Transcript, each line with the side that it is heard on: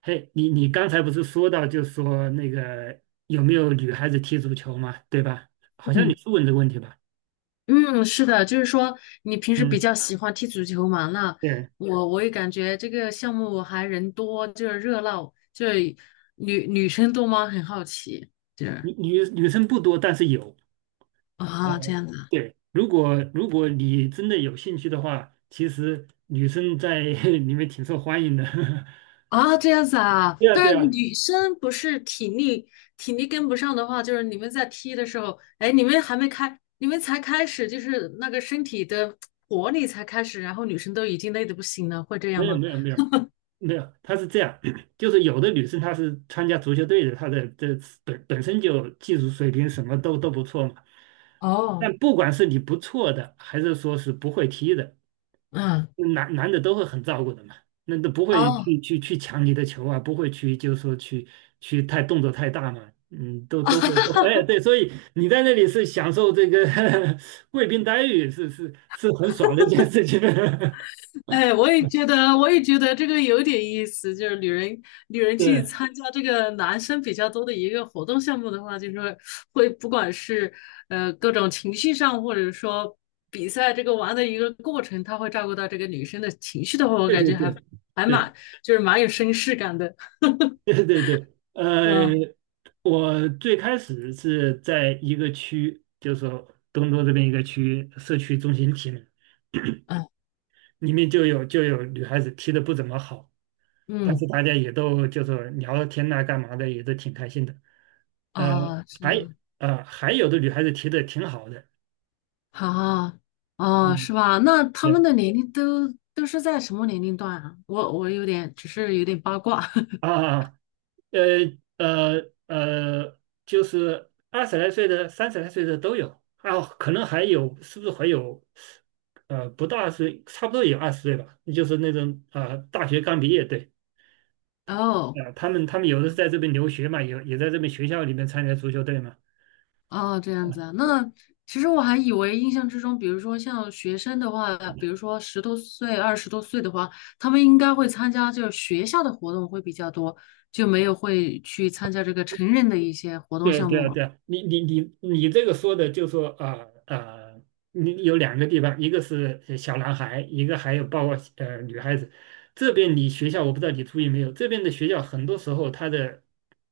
right: 嘿，你刚才不是说到，就说那个有没有女孩子踢足球嘛，对吧？好像你
left: 嗯
right: 是问这个问题吧？
left: 嗯，是的，就是说你平时比
right: 嗯，
left: 较喜欢踢足球嘛？那
right: 对，
left: 我也感觉这个项目还人多，就是热闹，就是女生多吗？很好奇，就是
right: 女生不多，但是有。
left: 啊这
right: 哦，
left: 样子啊
right: 对，如果你真的有兴趣的话，其实女生在 里面挺受欢迎的。
left: 啊这样子 啊。
right: 对呀，对
left: 但是
right: 呀，
left: 女生不是体力跟不上的话，就是你们在踢的时候，哎，你们还没开，你们才开始，就是那个身体的活力才开始，然后女生都已经累得不行了，会这样
right: 没有
left: 吗？
right: 没有没有，没有，他是这样，就是有的女生她是参加足球队的，她的这本身就技术水平什么都不错嘛。
left: 哦，
right: 但不管是你不错的，还是说是不会踢的，
left: 嗯，
right: 男的都会很照顾的嘛。那都不会
left: 哦。
right: 去抢你的球啊，不会去就是说去太动作太大嘛，嗯，都会，都会 哎，对，所以你在那里是享受这个 贵宾待遇，是很爽的一件事情。
left: 哎，我也觉得，这个有点意思。就是女人去
right: 对
left: 参加这个男生比较多的一个活动项目的话，就是会不管是各种情绪上，或者说比赛这个玩的一个过程，他会照顾到这个女生的情绪的话，我
right: 对
left: 感
right: 对
left: 觉还
right: 对
left: 还
right: 对。
left: 蛮就是蛮有绅士感的。
right: 对对对，
left: 嗯
right: 呃，我最开始是在一个区，就是说东都这边一个区社区中心体里，
left: 嗯
right: 里面就有女孩子踢得不怎么好，但
left: 嗯
right: 是大家也都就说聊聊天呐、干嘛的，也都挺开心的。呃，
left: 啊，是
right: 还
left: 啊，
right: 还有的女孩子踢得挺好的，
left: 啊哦，
right: 嗯，
left: 是吧？那他们
right: 对
left: 的年龄都是在什么年龄段啊？我有点只是有点八卦
right: 啊，呃呃呃，就是20来岁的、30来岁的都有，啊，可能还有，是不是还有？呃，不到20，差不多有20岁吧，就是那种啊、大学刚毕业，对，
left: 哦。
right: 啊、他们有的是在这边留学嘛，有也在这边学校里面参加足球队嘛，
left: 哦，这样子
right: 啊。
left: 啊，那其实我还以为印象之中，比如说像学生的话，比如说十多岁、20多岁的话，他们应该会参加就是学校的活动会比较多，就没有会去参加这个成人的一些活动
right: 对
left: 项
right: 对
left: 目了
right: 对，你这个说的就说你有两个地方，一个是小男孩，一个还有包括女孩子。这边你学校我不知道你注意没有，这边的学校很多时候他的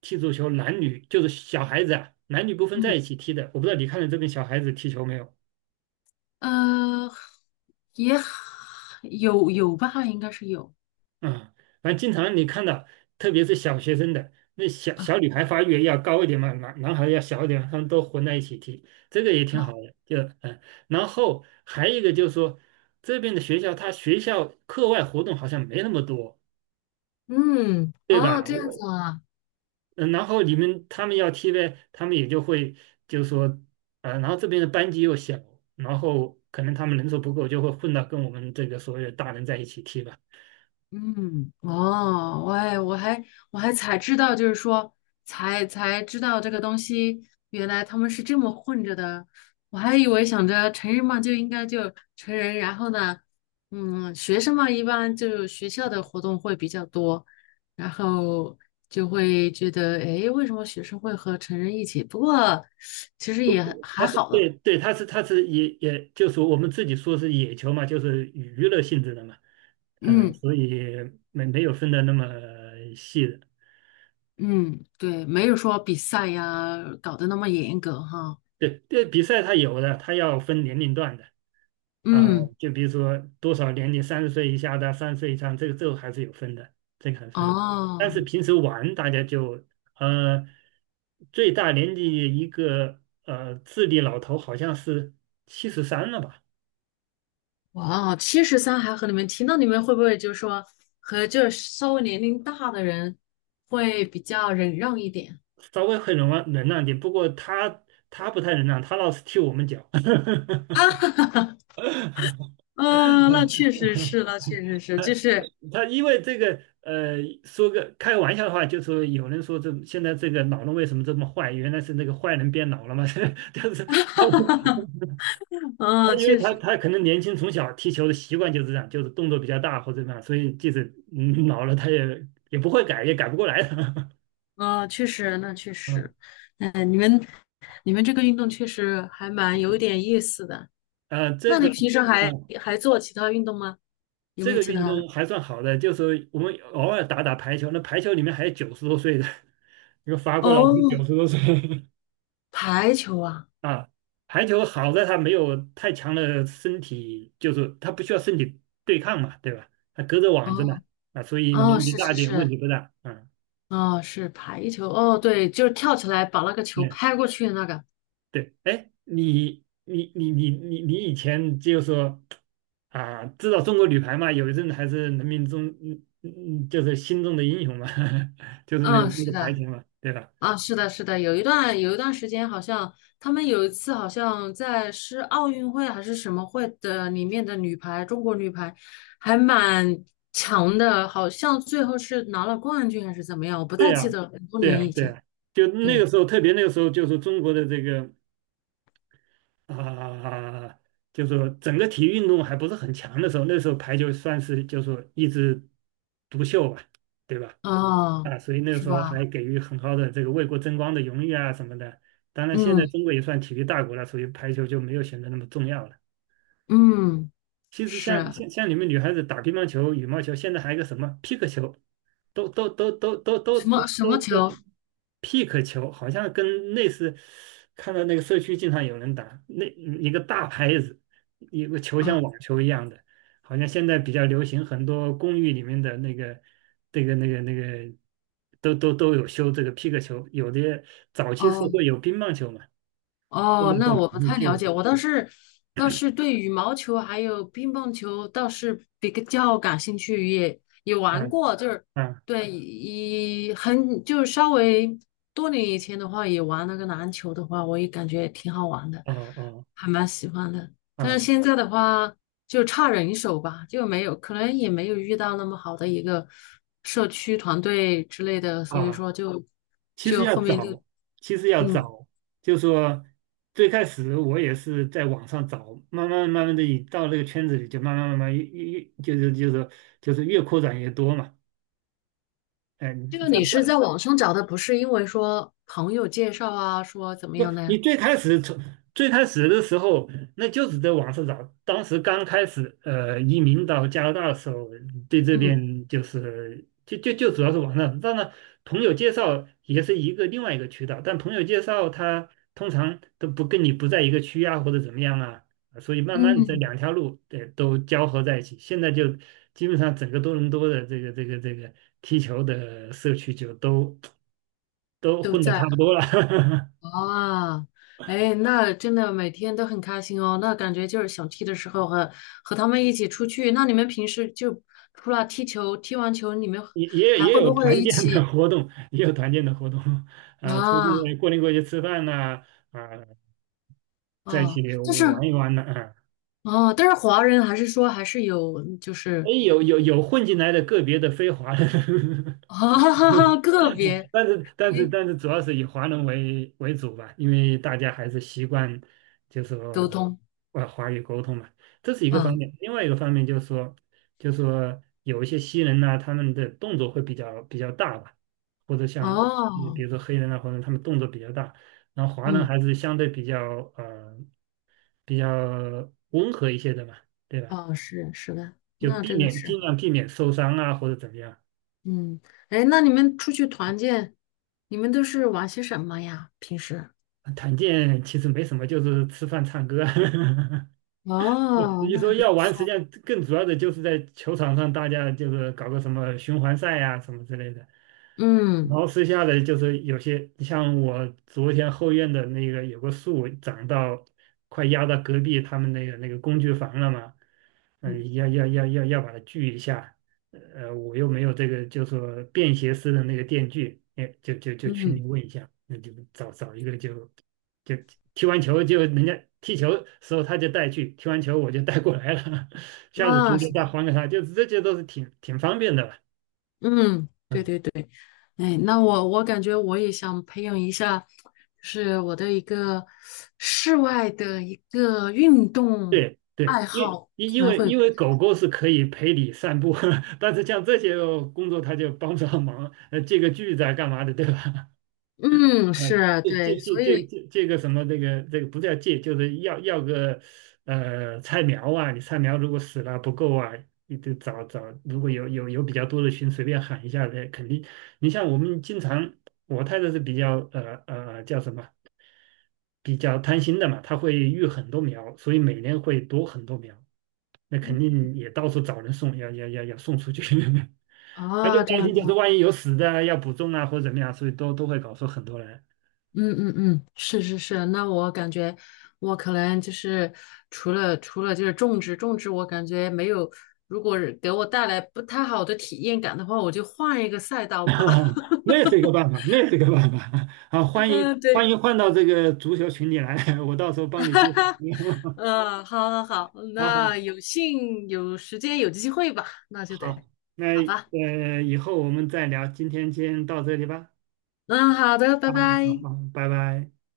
right: 踢足球男女就是小孩子啊，男女不分在
left: 嗯，
right: 一起踢的。我不知道你看到这边小孩子踢球没有？
left: 呃，也有吧，应该是有。
right: 啊，反正经常你看到，特别是小学生的，那小女孩发育要高一点嘛，男孩要小一点，他们都混在一起踢，这个也挺好的。就然后还有一个就是说，这边的学校，他学校课外活动好像没那么多，
left: 嗯，
right: 对
left: 哦，
right: 吧？
left: 这样
right: 我，
left: 子啊，
right: 嗯然后你们他们要踢呗，他们也就会就是说，啊，然后这边的班级又小，然后可能他们人数不够，就会混到跟我们这个所有大人在一起踢吧。
left: 嗯，哦，我还才知道，就是说才知道这个东西，原来他们是这么混着的。我还以为想着成人嘛就应该就成人，然后呢，嗯，学生嘛一般就学校的活动会比较多，然后就会觉得，诶，为什么学生会和成人一起？不过其实
right: 不
left: 也
right: 不，
left: 还
right: 它是
left: 好
right: 对
left: 的，
right: 对，它是也就是我们自己说是野球嘛，就是娱乐性质的嘛，
left: 嗯
right: 所以没有分的那么细的。
left: 嗯，对，没有说比赛呀搞得那么严格哈，
right: 对对，比赛它有的，它要分年龄段的啊，
left: 嗯。
right: 就比如说多少年龄，30岁以下的，30岁以上，这个还是有分的，这个还分。但是
left: 哦，
right: 平时玩大家就呃，最大年纪一个智力老头好像是73了吧。
left: 哇，73还和你们提，那你们会不会就是说和就是稍微年龄大的人会比较忍让一点？
right: 稍微会忍让忍让点，不过他不太忍让，他老是踢我们脚。
left: 啊，嗯、那确实是，那确实是，就
right: 他
left: 是，
right: 他因为这个说个开玩笑的话，就说有人说这现在这个老人为什么这么坏？原来是那个坏人变老了嘛，就是他
left: 嗯、
right: 他因为
left: 确
right: 他
left: 实，
right: 他可能年轻从小踢球的习惯就是这样，就是动作比较大或者怎么样，所以即使老了他也不会改，也改不过来的。
left: 嗯、确实，那确
right: 嗯，
left: 实，嗯、你们，你们这个运动确实还蛮有点意思的。
right: 啊、这
left: 那
right: 个
left: 你平时还
right: 啊。
left: 还做其他运动吗？有
right: 这
left: 没有
right: 个
left: 其
right: 运
left: 他？
right: 动还算好的，就是我们偶尔打打排球，那排球里面还有九十多岁的，一个法国老头
left: 哦，
right: 九十多岁
left: 排球啊，
right: 啊。排球好在他没有太强的身体，就是他不需要身体对抗嘛，对吧？他隔着网子嘛，
left: 哦
right: 啊，所以
left: 哦，
right: 年纪
left: 是
right: 大一
left: 是
right: 点问
left: 是，
right: 题不大，啊
left: 哦，是排球，哦，对，就是跳起来把那个球
right: 嗯。
left: 拍过去的那个。
right: 对，哎，你以前就说啊，知道中国女排嘛？有一阵子还是人民中就是心中的英雄嘛，就是那个
left: 嗯，
right: 那
left: 是
right: 个排
left: 的，
right: 球嘛，对吧？
left: 啊，是的，是的，有一段时间，好像他们有一次好像在是奥运会还是什么会的里面的女排，中国女排还蛮强的，好像最后是拿了冠军还是怎么样，我不
right: 对
left: 太记
right: 呀，
left: 得了很多
right: 对
left: 年
right: 呀，
left: 以
right: 对
left: 前。
right: 呀，就那个
left: 对，
right: 时候，特别那个时候，就是中国的这个啊，就是说整个体育运动还不是很强的时候，那时候排球算是就是说一枝独秀吧，对吧？
left: 哦，
right: 啊，所以那个
left: 是
right: 时候还
left: 吧？
right: 给予很高的这个为国争光的荣誉啊什么的。当然，现在
left: 嗯
right: 中国也算体育大国了，所以排球就没有显得那么重要了。
left: 嗯，
right: 其实
left: 是
right: 像你们女孩子打乒乓球、羽毛球，现在还有一个什么皮克球，都都都都都都
left: 什
right: 都
left: 么什么
right: 都
left: 球
right: 都皮克球，好像跟类似，看到那个社区经常有人打，那一个大拍子，一个球像
left: 啊？
right: 网球一样的，好像现在比较流行，很多公寓里面的那个这个那个那个都有修这个皮克球，有的早期是
left: 哦。
right: 会有乒乓球嘛，现在
left: 哦，
right: 都
left: 那
right: 有
left: 我不太
right: 皮
left: 了
right: 克
left: 解，
right: 球
left: 我倒是对羽毛球还有乒乓球倒是比较感兴趣，也
right: 啊
left: 玩过，就是
right: 啊
left: 对，一很就是稍微多年以前的话，也玩那个篮球的话，我也感觉挺好玩的，
right: 哦哦
left: 还蛮喜欢的。但是
right: 啊
left: 现在的话，就差人手吧，就没有，可能也没有遇到那么好的一个社区团队之类的，所以
right: 啊。
left: 说就
right: 其实
left: 就
right: 要
left: 后面就
right: 找，其实要
left: 嗯。
right: 找，就说最开始我也是在网上找，慢慢的，你到那个圈子里就慢慢越就是越扩展越多嘛。哎，你
left: 这个
right: 这
left: 你
right: 样
left: 是在
right: 这
left: 网上找的，不是因为说朋友介绍啊，说怎么
right: 不，
left: 样的
right: 你
left: 呀？
right: 最开始从最开始的时候，那就是在网上找。当时刚开始，移民到加拿大的时候，对这
left: 嗯
right: 边就是就主要是网上。当然，朋友介绍也是一个另外一个渠道，但朋友介绍他通常都不跟你不在一个区啊，或者怎么样啊，所以慢慢的这
left: 嗯，
right: 两条路对都交合在一起。现在就基本上整个多伦多的这个这个踢球的社区就都
left: 都
right: 混得差
left: 在
right: 不多了。
left: 啊。哎，那真的每天都很开心哦。那感觉就是想踢的时候和他们一起出去。那你们平时就除了踢球，踢完球你们
right: 也也
left: 还
right: 也
left: 会
right: 有
left: 不会
right: 团
left: 一
right: 建的
left: 起
right: 活动，也有团建的活动，啊、出
left: 啊
right: 去过年过节吃饭呐、啊，在一起
left: 啊？就是
right: 玩一玩呐、啊，
left: 啊，但是华人还是说还是有就
right: 哎，
left: 是
right: 有混进来的个别的非华的，
left: 啊 个别
right: 但是但是
left: 哎
right: 但是主要是以华人为主吧，因为大家还是习惯就是
left: 沟
right: 说
left: 通
right: 华语沟通嘛，这是一个方
left: 啊
right: 面。另外一个方面就是说，就是说有一些西人呐、他们的动作会比较大吧，或者像比
left: 哦。
right: 如说黑人啊，或者他们动作比较大，然后华人
left: 嗯。
right: 还是相对呃比较温和一些的嘛，对吧？
left: 哦，是是的，
right: 就
left: 那
right: 避
left: 这个
right: 免
left: 是，
right: 尽量避免受伤啊或者怎么样。
left: 嗯，哎，那你们出去团建，你们都是玩些什么呀？平时？
right: 啊团建其实没什么，就是吃饭唱歌。
left: 哦，
right: 你
left: 那
right: 说
left: 还不
right: 要玩，实际
left: 错，
right: 上更主要的就是在球场上，大家就是搞个什么循环赛呀、什么之类的。然
left: 嗯
right: 后剩下的就是有些像我昨天后院的那个有个树长到快压到隔壁他们那个工具房了嘛，
left: 嗯
right: 嗯、要把它锯一下，我又没有这个就说便携式的那个电锯，哎，就群里
left: 嗯，
right: 问一下，那就找找一个就踢完球就人家踢球时候他就带去，踢完球我就带过来了，下次踢
left: 啊，
right: 就
left: 是的，
right: 再还给他，就是这些都是挺方便的了。
left: 嗯，对
right: 嗯，
left: 对对，哎，那我感觉我也想培养一下，就是我的一个室外的一个运动
right: 对对，
left: 爱
right: 因
left: 好，
right: 因
left: 可
right: 因
left: 能
right: 为
left: 会，
right: 因为狗狗是可以陪你散步，但是像这些工作他就帮不上忙，借个锯子啊干嘛的，对吧？
left: 嗯，
right: 啊，
left: 是
right: 这
left: 对，
right: 这这
left: 所
right: 这
left: 以
right: 这这个什么，这个不叫借，就是要个菜苗啊，你菜苗如果死了不够啊，你得找找，如果有比较多的群，随便喊一下的，肯定。你像我们经常，我太太是比较叫什么，比较贪心的嘛，她会育很多苗，所以每年会多很多苗，那肯定也到处找人送，要送出去。她就
left: 啊，这
right: 担
left: 样。
right: 心，就是万一有死的啊要补种啊，或者怎么样，所以都会搞出很多来。
left: 嗯嗯嗯，是是是，那我感觉我可能就是除了就是种植种植，我感觉没有，如果是给我带来不太好的体验感的话，我就换一个赛 道吧。
right: 那也是一个办法，那也是一个办法 啊！欢迎
left: 嗯，
right: 欢
left: 对，
right: 迎换到这个足球群里来，我到时候帮你介绍。
left: 嗯，好好好，
right: 好
left: 那
right: 好
left: 有幸有时间有机会吧，那就得
right: 好，那
left: 好吧。
right: 以后我们再聊，今天先到这里吧。
left: 嗯，好的，拜
right: 好好好
left: 拜。
right: 好，拜拜。